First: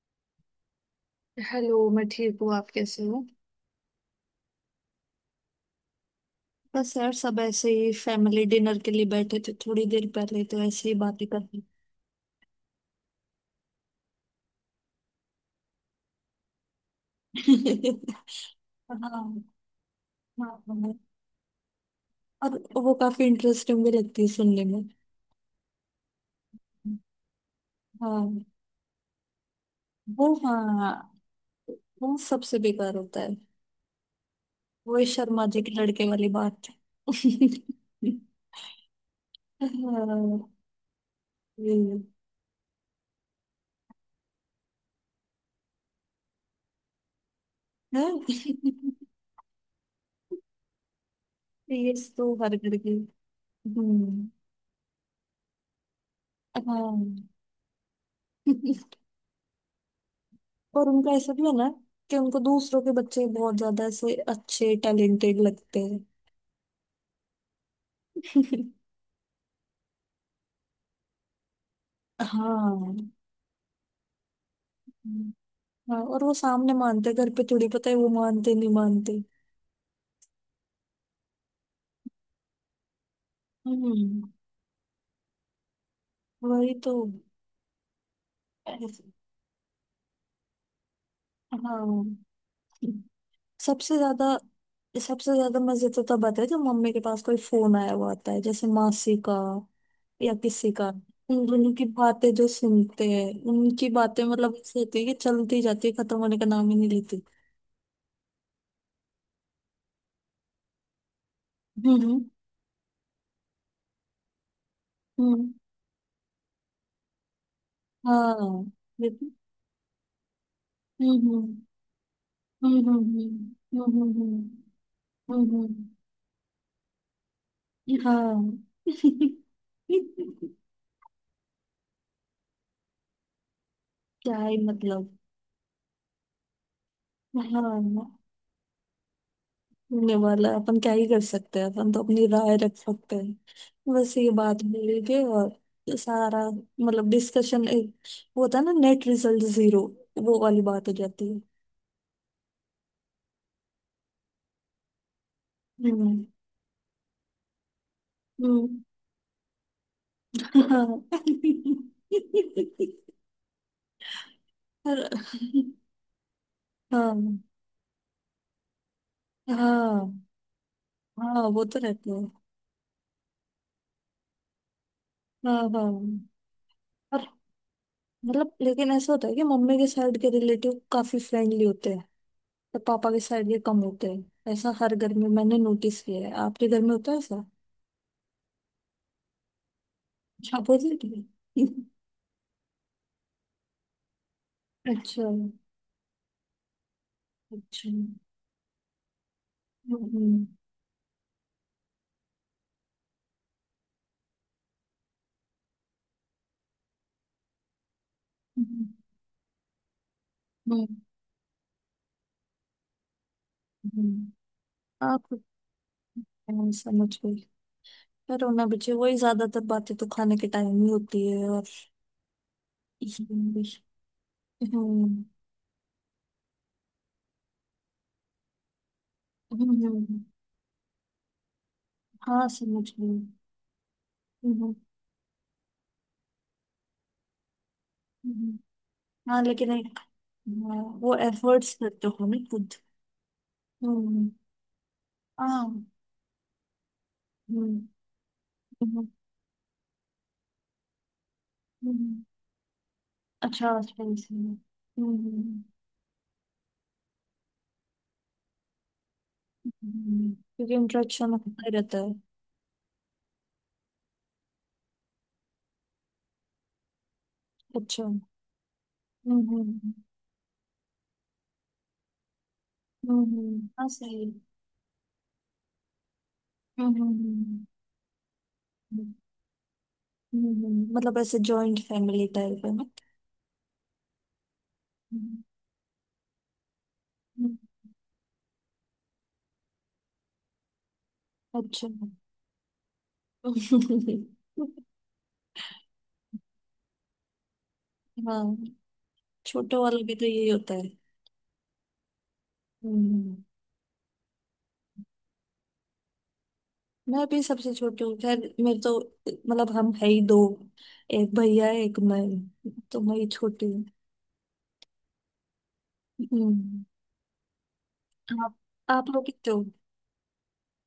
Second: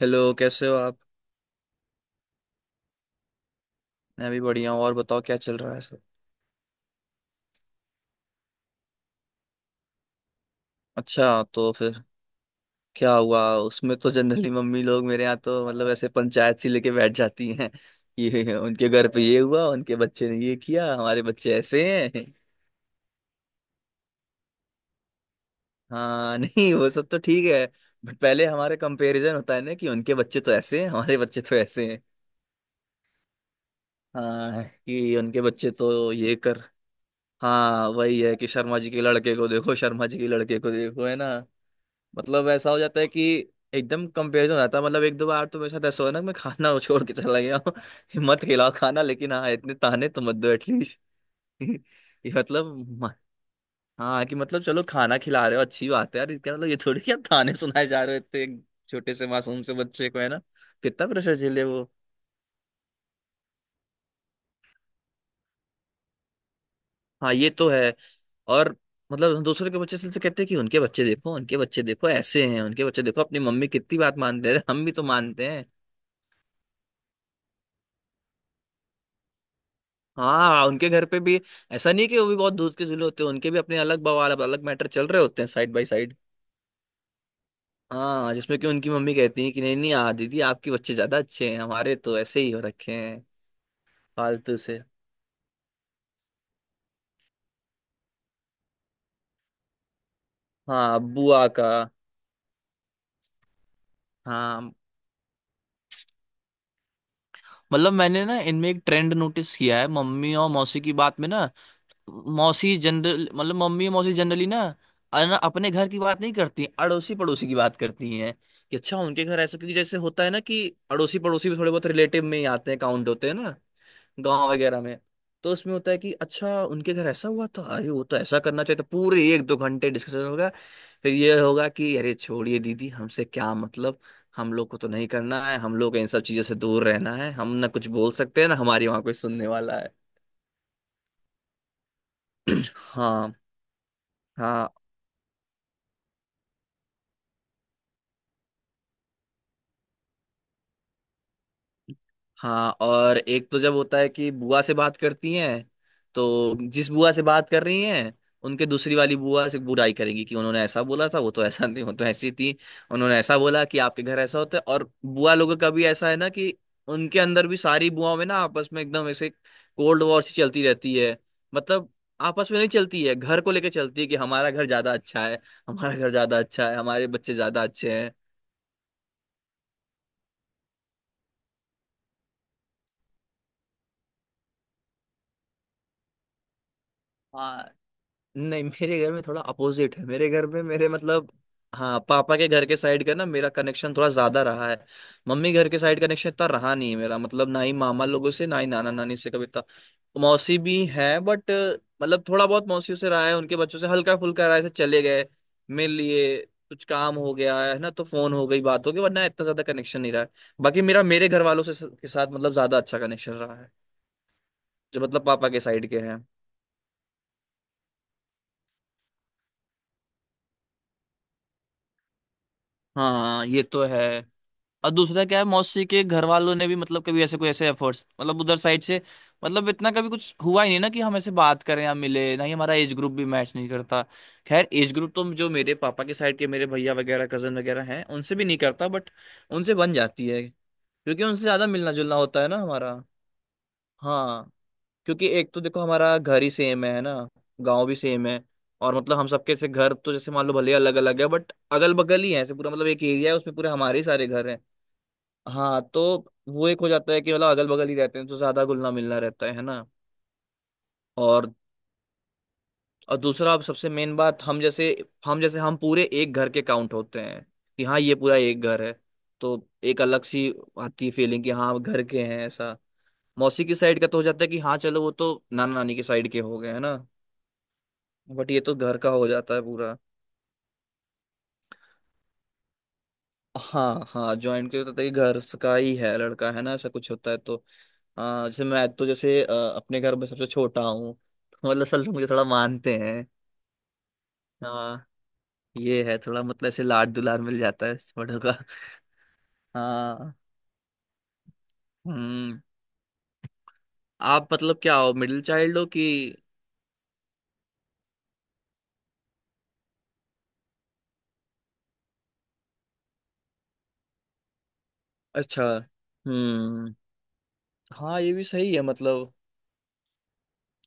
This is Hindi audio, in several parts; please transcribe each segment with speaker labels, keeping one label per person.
Speaker 1: हेलो, कैसे हो आप।
Speaker 2: हेलो, मैं ठीक हूँ। आप कैसे हो?
Speaker 1: मैं भी बढ़िया हूँ। और बताओ, क्या चल रहा है सब।
Speaker 2: बस यार, सब ऐसे ही। फैमिली डिनर के लिए बैठे थे थोड़ी देर पहले, तो ऐसे ही बातें कर
Speaker 1: अच्छा,
Speaker 2: रहे
Speaker 1: तो फिर क्या हुआ उसमें। तो जनरली मम्मी लोग, मेरे यहाँ तो मतलब ऐसे पंचायत सी लेके बैठ
Speaker 2: थे।
Speaker 1: जाती हैं। ये उनके घर पे
Speaker 2: हाँ।
Speaker 1: ये हुआ, उनके बच्चे ने
Speaker 2: हाँ
Speaker 1: ये किया,
Speaker 2: हाँ।
Speaker 1: हमारे बच्चे ऐसे हैं।
Speaker 2: और वो काफी इंटरेस्टिंग भी लगती है सुनने में।
Speaker 1: हाँ। नहीं वो सब तो ठीक है, बट
Speaker 2: हाँ।
Speaker 1: पहले हमारे कंपैरिजन होता है ना, कि उनके
Speaker 2: वो
Speaker 1: बच्चे तो ऐसे हैं,
Speaker 2: हाँ,
Speaker 1: हमारे बच्चे तो ऐसे हैं।
Speaker 2: वो सबसे बेकार होता है।
Speaker 1: हाँ,
Speaker 2: वो इस
Speaker 1: कि उनके
Speaker 2: शर्मा जी के
Speaker 1: बच्चे
Speaker 2: लड़के
Speaker 1: तो
Speaker 2: वाली
Speaker 1: ये कर।
Speaker 2: बात।
Speaker 1: हाँ वही है, कि शर्मा जी के लड़के को देखो, शर्मा जी के
Speaker 2: हाँ,
Speaker 1: लड़के को देखो, है ना।
Speaker 2: ये
Speaker 1: मतलब ऐसा हो जाता है कि एकदम कंपेरिजन हो जाता है। मतलब एक दो बार तो मेरे साथ ऐसा हुआ ना, कि मैं खाना छोड़ के चला गया हूँ।
Speaker 2: हाँ,
Speaker 1: मत खिलाओ खाना, लेकिन हाँ, इतने ताने तो मत दो एटलीस्ट।
Speaker 2: ये तो
Speaker 1: ये
Speaker 2: हर
Speaker 1: मतलब
Speaker 2: घर की।
Speaker 1: म- हाँ,
Speaker 2: हम्म।
Speaker 1: कि मतलब चलो खाना खिला रहे हो, अच्छी बात है यार। इसका मतलब ये थोड़ी कि आप
Speaker 2: हाँ।
Speaker 1: ताने सुनाए जा रहे हो इतने, एक छोटे से मासूम से बच्चे को, है ना।
Speaker 2: पर
Speaker 1: कितना
Speaker 2: उनका ऐसा
Speaker 1: प्रेशर
Speaker 2: भी है
Speaker 1: झेले
Speaker 2: ना
Speaker 1: वो।
Speaker 2: कि उनको दूसरों के बच्चे बहुत ज्यादा ऐसे अच्छे टैलेंटेड लगते हैं।
Speaker 1: हाँ ये तो है। और मतलब दूसरे के बच्चे से तो कहते हैं कि उनके बच्चे देखो, उनके बच्चे देखो ऐसे हैं, उनके
Speaker 2: हाँ
Speaker 1: बच्चे देखो अपनी मम्मी कितनी बात मानते हैं, हम भी तो मानते।
Speaker 2: हाँ। और वो सामने मानते हैं, घर पे थोड़ी पता है वो मानते नहीं मानते।
Speaker 1: हाँ उनके घर पे भी ऐसा नहीं कि वो भी बहुत दूध के चूल्हे होते हैं। उनके भी अपने अलग
Speaker 2: हम्म,
Speaker 1: बवाल, अलग मैटर चल रहे होते हैं साइड बाय साइड।
Speaker 2: वही तो।
Speaker 1: हाँ, जिसमें कि उनकी
Speaker 2: ऐसे-
Speaker 1: मम्मी कहती है कि नहीं नहीं आ दीदी, आपके बच्चे ज्यादा अच्छे हैं, हमारे
Speaker 2: हाँ।
Speaker 1: तो ऐसे ही हो रखे हैं,
Speaker 2: सबसे ज्यादा
Speaker 1: फालतू से।
Speaker 2: सबसे ज्यादा मजे तो तब आते हैं जब मम्मी के पास कोई फोन आया हुआ आता है, जैसे मासी का या किसी का।
Speaker 1: हाँ
Speaker 2: उन
Speaker 1: बुआ का।
Speaker 2: दोनों की बातें जो सुनते हैं, उनकी बातें मतलब
Speaker 1: हाँ
Speaker 2: ऐसी होती है कि चलती जाती है, खत्म होने का नाम ही नहीं लेती।
Speaker 1: मतलब मैंने ना इनमें एक ट्रेंड नोटिस किया है, मम्मी और मौसी की बात में ना,
Speaker 2: हम्म
Speaker 1: मौसी जनरल मतलब मम्मी और मौसी जनरली ना,
Speaker 2: हम्म।
Speaker 1: अपने घर की बात नहीं करती, अड़ोसी पड़ोसी की बात करती हैं
Speaker 2: हाँ।
Speaker 1: कि अच्छा उनके
Speaker 2: लेकिन
Speaker 1: घर ऐसा, क्योंकि जैसे होता है ना कि अड़ोसी पड़ोसी भी
Speaker 2: हम्म
Speaker 1: थोड़े बहुत रिलेटिव में ही आते
Speaker 2: हम्म
Speaker 1: हैं,
Speaker 2: हम्म
Speaker 1: काउंट होते हैं ना,
Speaker 2: हम्म हम्म हम्म हम्म
Speaker 1: गांव वगैरह में।
Speaker 2: हम्म,
Speaker 1: तो उसमें
Speaker 2: हम्म,
Speaker 1: होता है कि अच्छा उनके घर ऐसा हुआ था, अरे वो तो ऐसा करना चाहिए
Speaker 2: हाँ।
Speaker 1: था, पूरे एक दो घंटे डिस्कशन होगा। फिर ये होगा कि अरे छोड़िए दीदी, हमसे क्या मतलब।
Speaker 2: क्या
Speaker 1: हम
Speaker 2: ही
Speaker 1: लोग को तो नहीं
Speaker 2: मतलब।
Speaker 1: करना है, हम लोग को इन सब चीजों से दूर रहना है। हम ना कुछ बोल
Speaker 2: हाँ,
Speaker 1: सकते हैं ना हमारी वहां कोई सुनने वाला है।
Speaker 2: होने वाला है। अपन क्या ही कर सकते हैं, अपन तो अपनी राय रख सकते हैं।
Speaker 1: हाँ
Speaker 2: बस ये बात
Speaker 1: हाँ।
Speaker 2: बोलेंगे और सारा मतलब डिस्कशन एक वो होता है ना, नेट रिजल्ट जीरो। वो वाली बात हो जाती है।
Speaker 1: हाँ और एक तो जब होता है कि बुआ से बात करती हैं,
Speaker 2: हम्म
Speaker 1: तो जिस बुआ से बात कर रही हैं उनके
Speaker 2: हम्म।
Speaker 1: दूसरी वाली बुआ से बुराई करेंगी, कि उन्होंने ऐसा
Speaker 2: हाँ।
Speaker 1: बोला था, वो तो ऐसा नहीं, वो तो ऐसी थी, उन्होंने ऐसा बोला कि आपके घर ऐसा होता है। और
Speaker 2: और-
Speaker 1: बुआ लोगों का भी ऐसा है ना, कि
Speaker 2: हाँ
Speaker 1: उनके अंदर भी सारी बुआओं में ना आपस में एकदम ऐसे कोल्ड वॉर
Speaker 2: हाँ
Speaker 1: सी चलती रहती है।
Speaker 2: हाँ वो तो
Speaker 1: मतलब
Speaker 2: रहते हैं।
Speaker 1: आपस में नहीं चलती है, घर को लेकर चलती है, कि हमारा घर ज्यादा अच्छा है,
Speaker 2: हाँ
Speaker 1: हमारा घर
Speaker 2: हाँ।
Speaker 1: ज्यादा अच्छा है, हमारे
Speaker 2: और
Speaker 1: बच्चे ज्यादा अच्छे हैं।
Speaker 2: मतलब लेकिन ऐसा होता है कि मम्मी के साइड के रिलेटिव काफी फ्रेंडली होते हैं और पापा के साइड के कम होते हैं। ऐसा हर घर में मैंने नोटिस किया है। आपके घर में होता है ऐसा?
Speaker 1: हाँ नहीं मेरे घर में थोड़ा अपोजिट है। मेरे घर
Speaker 2: अच्छा,
Speaker 1: में मेरे
Speaker 2: अपोजिट
Speaker 1: मतलब,
Speaker 2: है।
Speaker 1: हाँ, पापा के घर के साइड का ना मेरा कनेक्शन थोड़ा ज्यादा रहा है।
Speaker 2: अच्छा।
Speaker 1: मम्मी घर के साइड कनेक्शन इतना रहा नहीं है मेरा। मतलब ना ही
Speaker 2: अच्छा।
Speaker 1: मामा लोगों से, ना ही नाना नानी से कभी इतना।
Speaker 2: हम्म
Speaker 1: मौसी भी है बट, मतलब थोड़ा बहुत मौसियों से रहा है, उनके बच्चों से हल्का फुल्का रहा है, ऐसे चले गए, मिल लिए, कुछ काम हो गया है ना, तो फोन हो गई, बात
Speaker 2: हम्म
Speaker 1: हो गई, वरना इतना ज्यादा कनेक्शन नहीं रहा है। बाकी मेरा मेरे घर वालों से के साथ मतलब ज्यादा अच्छा कनेक्शन रहा है,
Speaker 2: हम्म।
Speaker 1: जो मतलब
Speaker 2: आप
Speaker 1: पापा के साइड के हैं।
Speaker 2: हाँ, समझ गई। पर होना बच्चे, वही ज्यादातर बातें तो खाने के टाइम ही होती है। और
Speaker 1: हाँ
Speaker 2: हम्म
Speaker 1: ये तो है। और दूसरा क्या है, मौसी के घर वालों ने भी मतलब कभी ऐसे कोई ऐसे एफर्ट्स, मतलब उधर साइड से मतलब
Speaker 2: हम्म
Speaker 1: इतना कभी
Speaker 2: हम्म,
Speaker 1: कुछ हुआ ही नहीं ना, कि हम ऐसे बात करें या मिले। ना
Speaker 2: हाँ
Speaker 1: ही हमारा
Speaker 2: समझ
Speaker 1: एज ग्रुप
Speaker 2: गई।
Speaker 1: भी मैच नहीं करता। खैर
Speaker 2: हम्म
Speaker 1: एज ग्रुप तो जो मेरे पापा के साइड के मेरे भैया वगैरह कजन वगैरह हैं, उनसे भी नहीं
Speaker 2: हम्म।
Speaker 1: करता, बट
Speaker 2: हाँ, लेकिन
Speaker 1: उनसे बन जाती है,
Speaker 2: हाँ, वो
Speaker 1: क्योंकि उनसे ज्यादा
Speaker 2: एफर्ट्स
Speaker 1: मिलना
Speaker 2: करते
Speaker 1: जुलना
Speaker 2: हो ना
Speaker 1: होता है ना
Speaker 2: खुद।
Speaker 1: हमारा।
Speaker 2: हम्म।
Speaker 1: हाँ, क्योंकि एक तो देखो
Speaker 2: हाँ।
Speaker 1: हमारा घर ही सेम है ना,
Speaker 2: हम्म
Speaker 1: गांव भी सेम है। और
Speaker 2: हम्म,
Speaker 1: मतलब हम सबके से घर तो जैसे मान लो भले अलग अलग है, बट अगल बगल
Speaker 2: हम्म।
Speaker 1: ही है। ऐसे पूरा मतलब एक एरिया है, उसमें
Speaker 2: अच्छा
Speaker 1: पूरे हमारे ही
Speaker 2: अच्छा,
Speaker 1: सारे घर
Speaker 2: इसलिए।
Speaker 1: हैं।
Speaker 2: हम्म हम्म,
Speaker 1: हाँ तो वो एक हो जाता है कि मतलब अगल बगल ही रहते हैं, तो ज्यादा घुलना मिलना रहता है ना।
Speaker 2: क्योंकि इंट्रैक्शन
Speaker 1: और
Speaker 2: होता ही रहता है।
Speaker 1: और दूसरा, अब सबसे मेन बात, हम जैसे, हम जैसे हम पूरे एक घर के काउंट होते हैं, कि हाँ
Speaker 2: अच्छा।
Speaker 1: ये पूरा एक घर है।
Speaker 2: हम्म
Speaker 1: तो
Speaker 2: हम्म
Speaker 1: एक अलग सी आती है फीलिंग, कि हाँ हम घर के हैं ऐसा। मौसी की
Speaker 2: हाँ
Speaker 1: साइड का तो हो
Speaker 2: सही है।
Speaker 1: जाता है कि हाँ चलो वो तो नाना नानी की साइड के हो गए, है
Speaker 2: हम्म
Speaker 1: ना।
Speaker 2: हम्म हम्म,
Speaker 1: बट ये तो घर का
Speaker 2: हम्म,
Speaker 1: हो जाता है पूरा।
Speaker 2: हम्म। मतलब ऐसे जॉइंट फैमिली टाइप है ना।
Speaker 1: हाँ हाँ, ज्वाइंट के होता है, घर
Speaker 2: हम्म,
Speaker 1: का ही है, लड़का है ना ऐसा कुछ होता है।
Speaker 2: हम्म,
Speaker 1: तो जैसे मैं तो, जैसे अपने घर में सबसे छोटा हूँ, तो मतलब
Speaker 2: अच्छा।
Speaker 1: असल से मुझे थोड़ा मानते हैं। हाँ ये है थोड़ा, मतलब ऐसे लाड दुलार मिल जाता है इस बड़ों का।
Speaker 2: हाँ, छोटे वाले भी तो
Speaker 1: हाँ।
Speaker 2: यही होता है।
Speaker 1: हम्म।
Speaker 2: हम्म।
Speaker 1: आप मतलब क्या हो, मिडिल चाइल्ड हो कि।
Speaker 2: मैं भी सबसे छोटी हूँ, खैर मेरे तो मतलब हम है ही दो। एक भैया है, एक मैं हूँ, तो मैं ही छोटी हूँ।
Speaker 1: अच्छा।
Speaker 2: हम्म।
Speaker 1: हम्म। हाँ ये भी
Speaker 2: आप
Speaker 1: सही है।
Speaker 2: आप लोग
Speaker 1: मतलब
Speaker 2: कितने हो?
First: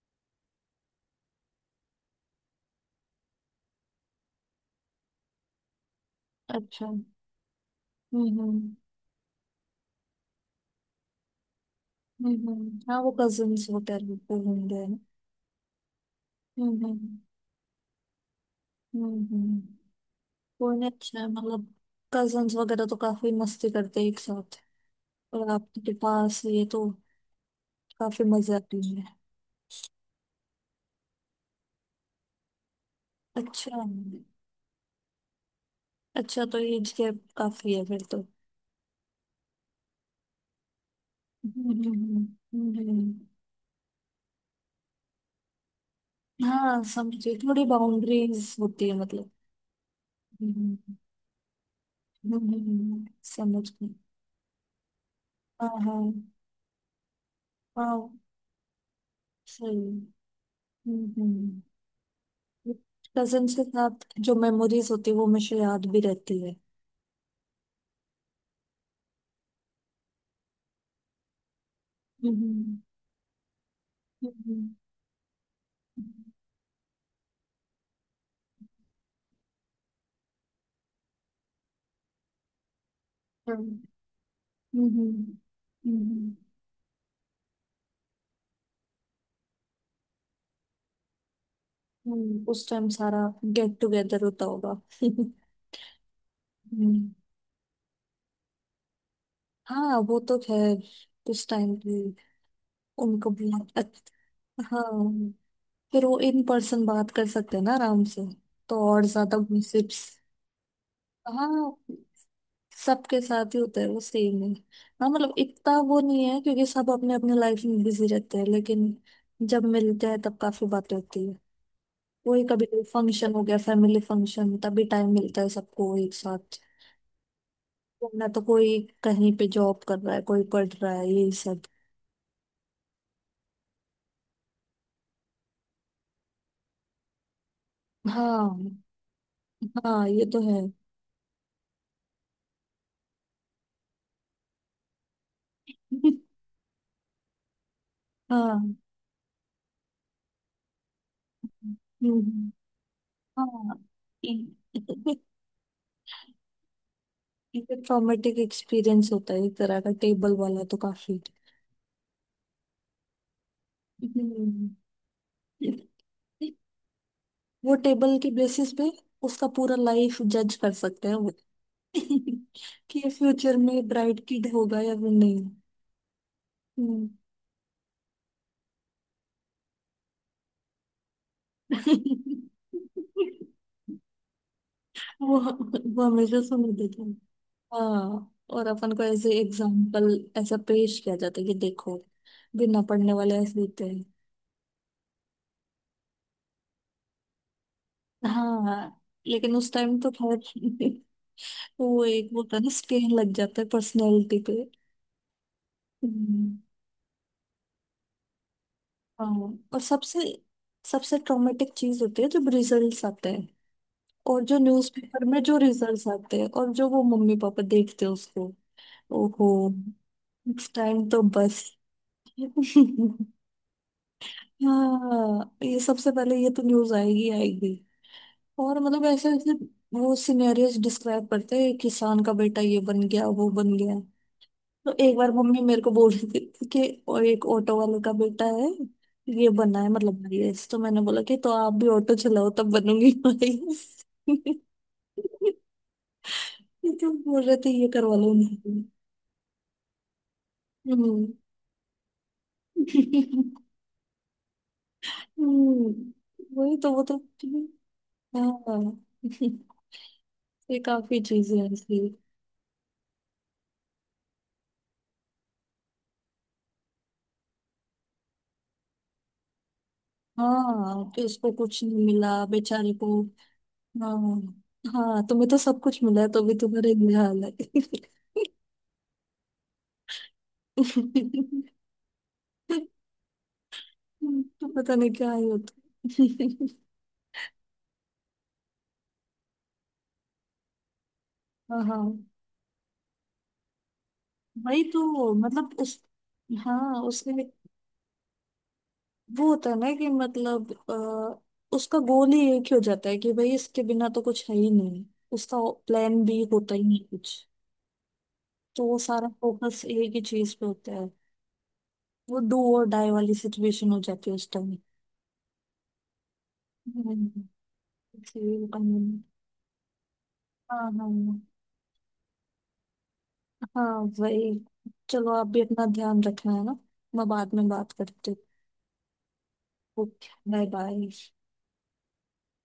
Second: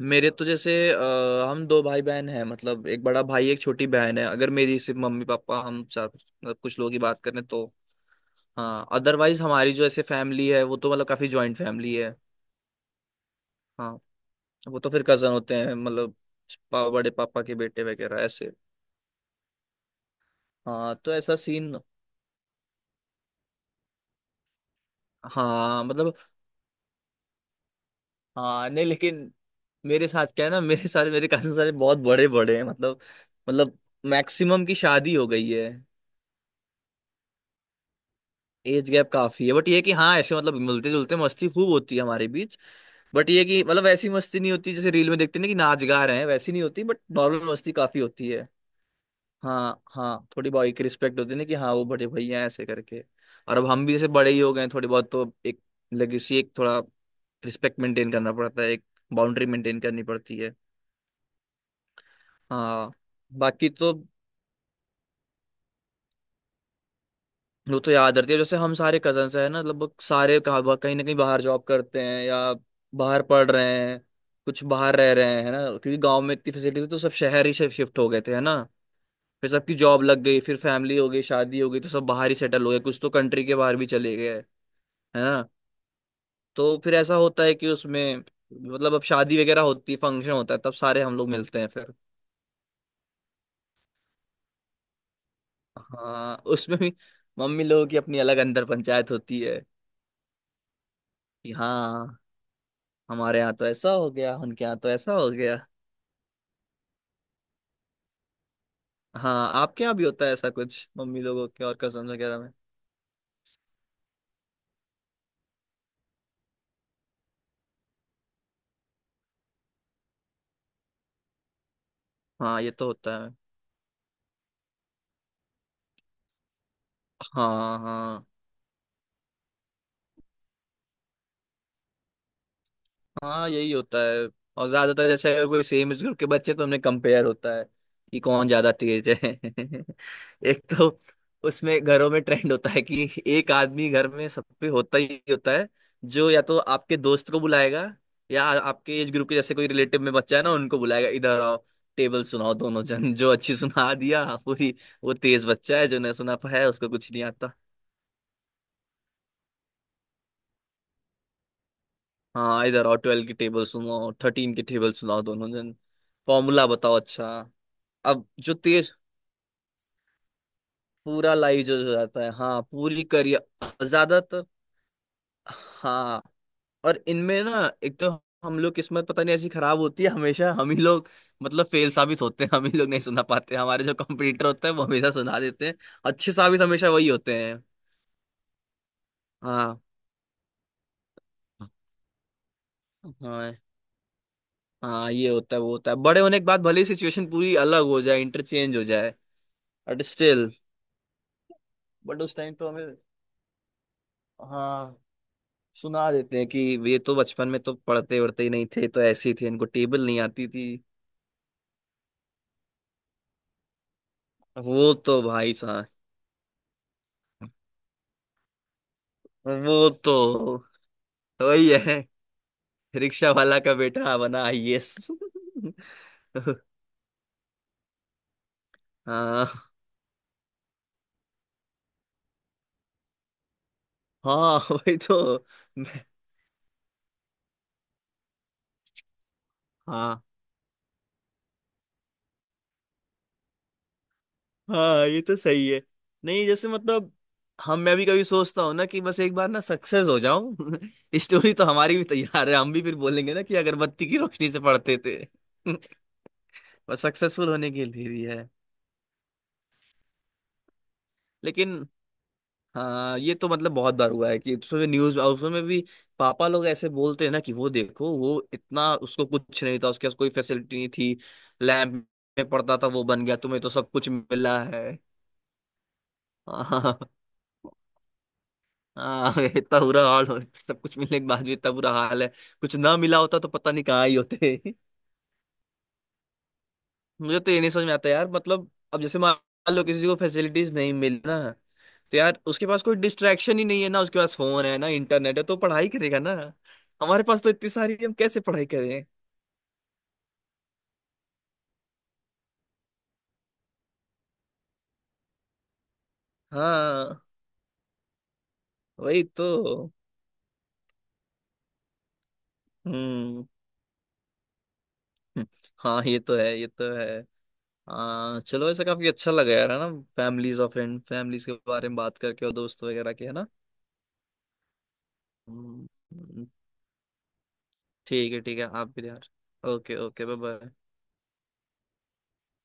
Speaker 1: मेरे तो जैसे, हम दो भाई बहन हैं, मतलब एक बड़ा भाई एक छोटी बहन है। अगर मेरी सिर्फ मम्मी पापा, हम चार, मतलब कुछ
Speaker 2: अच्छा।
Speaker 1: लोग ही बात करें तो।
Speaker 2: हम्म हम्म
Speaker 1: हाँ अदरवाइज हमारी जो ऐसे फैमिली है वो तो मतलब काफी जॉइंट फैमिली है।
Speaker 2: हम्म। हाँ, वो कजिन्स होते
Speaker 1: हाँ
Speaker 2: हैं, बिल्कुल
Speaker 1: वो
Speaker 2: होंगे।
Speaker 1: तो फिर कजन होते हैं मतलब, बड़े
Speaker 2: हम्म
Speaker 1: पापा के बेटे वगैरह ऐसे।
Speaker 2: हम्म। कोई नहीं,
Speaker 1: हाँ तो
Speaker 2: अच्छा है,
Speaker 1: ऐसा
Speaker 2: मतलब
Speaker 1: सीन।
Speaker 2: कजिन्स वगैरह तो काफी मस्ती करते हैं एक साथ। और
Speaker 1: हाँ
Speaker 2: आपके
Speaker 1: मतलब,
Speaker 2: पास ये तो काफी मजे
Speaker 1: हाँ
Speaker 2: आती
Speaker 1: नहीं
Speaker 2: है।
Speaker 1: लेकिन, मेरे साथ क्या है ना, मेरे सारे मेरे कजन सारे बहुत बड़े बड़े हैं मतलब, मतलब
Speaker 2: अच्छा।
Speaker 1: मैक्सिमम की शादी हो गई है।
Speaker 2: अच्छा तो एज गैप काफी है फिर तो।
Speaker 1: एज गैप काफी है बट ये कि हाँ ऐसे मतलब मिलते जुलते मस्ती खूब
Speaker 2: हम्म हम्म
Speaker 1: होती है हमारे बीच।
Speaker 2: हम्म हम्म, हम्म।
Speaker 1: बट ये कि मतलब ऐसी मस्ती नहीं होती जैसे रील में देखते हैं ना कि नाच गा रहे हैं, वैसी नहीं
Speaker 2: हाँ
Speaker 1: होती, बट
Speaker 2: समझे,
Speaker 1: नॉर्मल
Speaker 2: थोड़ी
Speaker 1: मस्ती काफी होती है।
Speaker 2: बाउंड्रीज होती है मतलब।
Speaker 1: हाँ हाँ थोड़ी भाई की
Speaker 2: हम्म,
Speaker 1: रिस्पेक्ट होती है ना, कि हाँ वो बड़े भैया हैं ऐसे करके। और अब
Speaker 2: समझ
Speaker 1: हम भी
Speaker 2: गई।
Speaker 1: जैसे बड़े ही हो गए हैं, थोड़ी बहुत तो एक
Speaker 2: हाँ हाँ।
Speaker 1: लेगेसी, एक थोड़ा रिस्पेक्ट मेंटेन
Speaker 2: हाँ।
Speaker 1: करना पड़ता है, एक बाउंड्री मेंटेन करनी
Speaker 2: सही।
Speaker 1: पड़ती है।
Speaker 2: हम्म।
Speaker 1: हाँ।
Speaker 2: Cousins के
Speaker 1: बाकी तो
Speaker 2: साथ जो मेमोरीज होती है वो मुझे याद भी रहती है।
Speaker 1: वो तो याद रहती है, जैसे हम सारे कजन्स हैं ना, लगभग सारे कहाँ कहीं ना कहीं बाहर जॉब करते हैं या
Speaker 2: हम्म,
Speaker 1: बाहर पढ़ रहे हैं, कुछ
Speaker 2: हम्म
Speaker 1: बाहर रह रहे हैं, है ना। क्योंकि गांव में इतनी फैसिलिटी थी, तो सब शहर ही शिफ्ट हो गए थे, है ना। फिर सबकी जॉब लग गई, फिर फैमिली हो गई, शादी हो गई, तो सब बाहर ही सेटल हो गए, कुछ तो कंट्री के बाहर
Speaker 2: हम्म
Speaker 1: भी चले गए, है
Speaker 2: हम्म,
Speaker 1: ना।
Speaker 2: हम्म,
Speaker 1: तो फिर ऐसा होता है कि उसमें मतलब अब शादी वगैरह होती है, फंक्शन होता है तब सारे हम लोग मिलते हैं फिर।
Speaker 2: उस टाइम सारा गेट टुगेदर होता होगा।
Speaker 1: हाँ उसमें भी
Speaker 2: हम्म।
Speaker 1: मम्मी लोगों की अपनी अलग अंदर पंचायत होती है,
Speaker 2: हाँ, वो तो खैर उस
Speaker 1: कि
Speaker 2: टाइम पे
Speaker 1: हाँ
Speaker 2: उनको
Speaker 1: हमारे
Speaker 2: भी।
Speaker 1: यहाँ तो ऐसा हो गया,
Speaker 2: अच्छा।
Speaker 1: उनके यहाँ
Speaker 2: हाँ।
Speaker 1: तो ऐसा हो गया।
Speaker 2: फिर वो इन पर्सन बात कर सकते हैं ना आराम से, तो और ज्यादा
Speaker 1: हाँ आपके यहाँ
Speaker 2: गॉसिप्स।
Speaker 1: भी होता है ऐसा कुछ मम्मी लोगों के
Speaker 2: हाँ,
Speaker 1: और कजन वगैरह में।
Speaker 2: सबके साथ ही होता है, वो सेम है। हाँ, मतलब इतना वो नहीं है क्योंकि सब अपने अपने लाइफ में बिजी रहते हैं, लेकिन जब मिलते हैं तब काफी बातें होती है। वही,
Speaker 1: हाँ
Speaker 2: कभी
Speaker 1: ये
Speaker 2: कोई
Speaker 1: तो होता है।
Speaker 2: फंक्शन हो गया, फैमिली फंक्शन, तभी टाइम मिलता है सबको एक साथ।
Speaker 1: हाँ हाँ।
Speaker 2: वरना तो कोई कहीं पे जॉब कर रहा है, कोई पढ़ रहा है ये सब।
Speaker 1: हाँ यही होता है। और ज्यादातर जैसे अगर कोई सेम एज ग्रुप के बच्चे तो उनमें कंपेयर होता है, कि कौन ज्यादा
Speaker 2: हाँ।
Speaker 1: तेज है।
Speaker 2: हाँ ये तो है।
Speaker 1: एक तो उसमें घरों में ट्रेंड होता है कि एक आदमी घर में सब पे होता ही होता है, जो या तो आपके दोस्त को बुलाएगा या
Speaker 2: हाँ।
Speaker 1: आपके एज ग्रुप के जैसे कोई रिलेटिव में बच्चा है ना उनको बुलाएगा, इधर आओ, टेबल
Speaker 2: हम्म,
Speaker 1: सुनाओ दोनों जन, जो अच्छी
Speaker 2: हाँ।
Speaker 1: सुना दिया हाँ, पूरी। वो तेज बच्चा है, जो नहीं सुना पाया उसको कुछ नहीं आता।
Speaker 2: ये ट्रॉमेटिक एक्सपीरियंस होता है एक तरह का, टेबल वाला तो काफी।
Speaker 1: हाँ, इधर आओ 12 की टेबल सुनाओ, 13 की
Speaker 2: हम्म।
Speaker 1: टेबल सुनाओ दोनों जन, फॉर्मूला बताओ अच्छा।
Speaker 2: वो टेबल
Speaker 1: अब
Speaker 2: के
Speaker 1: जो
Speaker 2: बेसिस पे
Speaker 1: तेज,
Speaker 2: उसका पूरा लाइफ जज कर सकते हैं वो।
Speaker 1: पूरा लाइव जो हो जाता है, हाँ
Speaker 2: कि
Speaker 1: पूरी
Speaker 2: ये फ्यूचर
Speaker 1: करियर
Speaker 2: में ब्राइट
Speaker 1: ज्यादातर।
Speaker 2: किड होगा या फिर नहीं।
Speaker 1: हाँ और
Speaker 2: हम्म।
Speaker 1: इनमें ना एक तो हम लोग किस्मत पता नहीं ऐसी खराब होती है, हमेशा हम ही लोग मतलब फेल साबित होते हैं, हम ही लोग नहीं सुना पाते, हमारे जो कंपटीटर होते हैं वो हमेशा
Speaker 2: वो
Speaker 1: सुना देते हैं,
Speaker 2: वो
Speaker 1: अच्छे
Speaker 2: हमेशा
Speaker 1: साबित
Speaker 2: सुन
Speaker 1: हमेशा
Speaker 2: देते
Speaker 1: वही
Speaker 2: हैं।
Speaker 1: होते हैं।
Speaker 2: हाँ, और अपन को ऐसे
Speaker 1: हाँ
Speaker 2: एग्जाम्पल ऐसा पेश किया जाता है कि देखो, बिना पढ़ने वाले
Speaker 1: हाँ।
Speaker 2: ऐसे होते हैं।
Speaker 1: हाँ ये होता है वो होता है, बड़े होने के बाद भले ही सिचुएशन पूरी अलग हो जाए, इंटरचेंज हो
Speaker 2: हाँ।
Speaker 1: जाए,
Speaker 2: लेकिन उस टाइम
Speaker 1: बट
Speaker 2: तो खैर।
Speaker 1: स्टिल
Speaker 2: तो वो
Speaker 1: बट
Speaker 2: एक
Speaker 1: उस
Speaker 2: वो
Speaker 1: टाइम
Speaker 2: होता है
Speaker 1: तो
Speaker 2: ना,
Speaker 1: हमें,
Speaker 2: स्टेन लग जाता है पर्सनैलिटी पे।
Speaker 1: हाँ सुना देते हैं कि
Speaker 2: हम्म,
Speaker 1: ये तो बचपन में तो पढ़ते वढ़ते ही नहीं थे, तो
Speaker 2: हाँ।
Speaker 1: ऐसे ही थे, इनको
Speaker 2: और
Speaker 1: टेबल
Speaker 2: सबसे
Speaker 1: नहीं आती थी।
Speaker 2: सबसे ट्रॉमेटिक चीज होती है जब रिजल्ट्स आते हैं। और जो
Speaker 1: वो तो
Speaker 2: न्यूज़पेपर में
Speaker 1: भाई
Speaker 2: जो
Speaker 1: साहब,
Speaker 2: रिजल्ट्स आते हैं और जो वो मम्मी पापा देखते हैं उसको, ओहो।
Speaker 1: वो तो
Speaker 2: नेक्स्ट टाइम तो बस।
Speaker 1: वही है, रिक्शा वाला का बेटा बना आईएएस।
Speaker 2: हाँ, ये सबसे पहले ये तो न्यूज आएगी आएगी। और मतलब ऐसे ऐसे
Speaker 1: हाँ
Speaker 2: वो सिनेरियोस डिस्क्राइब करते हैं, किसान का बेटा ये बन गया, वो बन गया।
Speaker 1: हाँ
Speaker 2: तो
Speaker 1: वही तो।
Speaker 2: एक बार मम्मी मेरे को
Speaker 1: मैं-
Speaker 2: बोल रही थी कि वो एक ऑटो वाले का बेटा है, ये बना है
Speaker 1: हाँ
Speaker 2: मतलब आईएएस। तो मैंने बोला कि तो आप भी ऑटो चलाओ, तब बनूंगी आईएएस।
Speaker 1: हाँ, ये तो सही है। नहीं जैसे
Speaker 2: तो
Speaker 1: मतलब
Speaker 2: बोल रहे थे
Speaker 1: हम,
Speaker 2: ये
Speaker 1: मैं भी
Speaker 2: करवा
Speaker 1: कभी
Speaker 2: लो
Speaker 1: सोचता हूँ
Speaker 2: उनसे।
Speaker 1: ना कि बस एक बार ना सक्सेस हो जाऊं।
Speaker 2: हम्म।
Speaker 1: स्टोरी तो हमारी भी तैयार है, हम भी फिर बोलेंगे ना कि अगरबत्ती की रोशनी से पढ़ते थे।
Speaker 2: हम्म, वही तो, वो
Speaker 1: बस
Speaker 2: तो।
Speaker 1: सक्सेसफुल होने के लिए ही है।
Speaker 2: हाँ। ये काफी चीजें
Speaker 1: लेकिन
Speaker 2: ऐसी।
Speaker 1: हाँ ये तो मतलब बहुत बार हुआ है कि उसमें न्यूज, उसमें भी पापा लोग ऐसे बोलते हैं ना कि वो देखो वो इतना, उसको कुछ नहीं था, उसके पास कोई फैसिलिटी नहीं
Speaker 2: हाँ
Speaker 1: थी,
Speaker 2: कि उसको कुछ
Speaker 1: लैब
Speaker 2: नहीं मिला
Speaker 1: में पढ़ता था
Speaker 2: बेचारे
Speaker 1: वो
Speaker 2: को।
Speaker 1: बन गया, तुम्हें तो सब कुछ
Speaker 2: हाँ।
Speaker 1: मिला है।
Speaker 2: हाँ, तुम्हें तो सब कुछ मिला है तो भी तुम्हारे
Speaker 1: हाँ।
Speaker 2: लिए हाल है।
Speaker 1: हाँ इतना बुरा हाल हो, सब कुछ मिलने के बाद भी इतना बुरा हाल है, कुछ ना मिला होता तो पता नहीं कहाँ ही होते।
Speaker 2: तो पता नहीं क्या ही होता।
Speaker 1: मुझे तो ये नहीं समझ में आता यार, मतलब अब जैसे मान लो किसी को फैसिलिटीज नहीं मिल ना,
Speaker 2: हाँ हाँ।
Speaker 1: तो यार उसके पास कोई डिस्ट्रैक्शन ही नहीं है ना, उसके पास फोन है
Speaker 2: वही
Speaker 1: ना
Speaker 2: तो,
Speaker 1: इंटरनेट है, तो
Speaker 2: मतलब
Speaker 1: पढ़ाई
Speaker 2: उस
Speaker 1: करेगा ना।
Speaker 2: हाँ,
Speaker 1: हमारे
Speaker 2: उसने
Speaker 1: पास तो इतनी सारी है, हम कैसे पढ़ाई करें।
Speaker 2: वो होता है ना कि मतलब उसका गोल ही एक ही हो जाता है कि भाई इसके बिना तो कुछ है ही नहीं। उसका प्लान भी होता ही नहीं
Speaker 1: हाँ
Speaker 2: कुछ, तो वो
Speaker 1: वही
Speaker 2: सारा फोकस
Speaker 1: तो।
Speaker 2: एक ही चीज पे होता है। वो डू और डाई वाली
Speaker 1: हम्म
Speaker 2: सिचुएशन हो जाती है उस टाइम।
Speaker 1: हम्म, हाँ ये तो है ये तो है।
Speaker 2: हम्म,
Speaker 1: हाँ
Speaker 2: इसलिए,
Speaker 1: चलो, ऐसा काफी अच्छा लगा यार, है ना, फैमिलीज और
Speaker 2: हाँ
Speaker 1: फ्रेंड
Speaker 2: हाँ।
Speaker 1: फैमिलीज के बारे में बात करके, और दोस्त वगैरह के, है ना।
Speaker 2: हाँ वही, चलो आप भी अपना
Speaker 1: हम्म, हम्म,
Speaker 2: ध्यान
Speaker 1: हम्म।
Speaker 2: रखना है ना। मैं बाद में बात करती
Speaker 1: ठीक
Speaker 2: हूँ।
Speaker 1: है ठीक है, आप भी यार। Okay okay,
Speaker 2: okay,
Speaker 1: bye
Speaker 2: bye
Speaker 1: bye.
Speaker 2: Bye.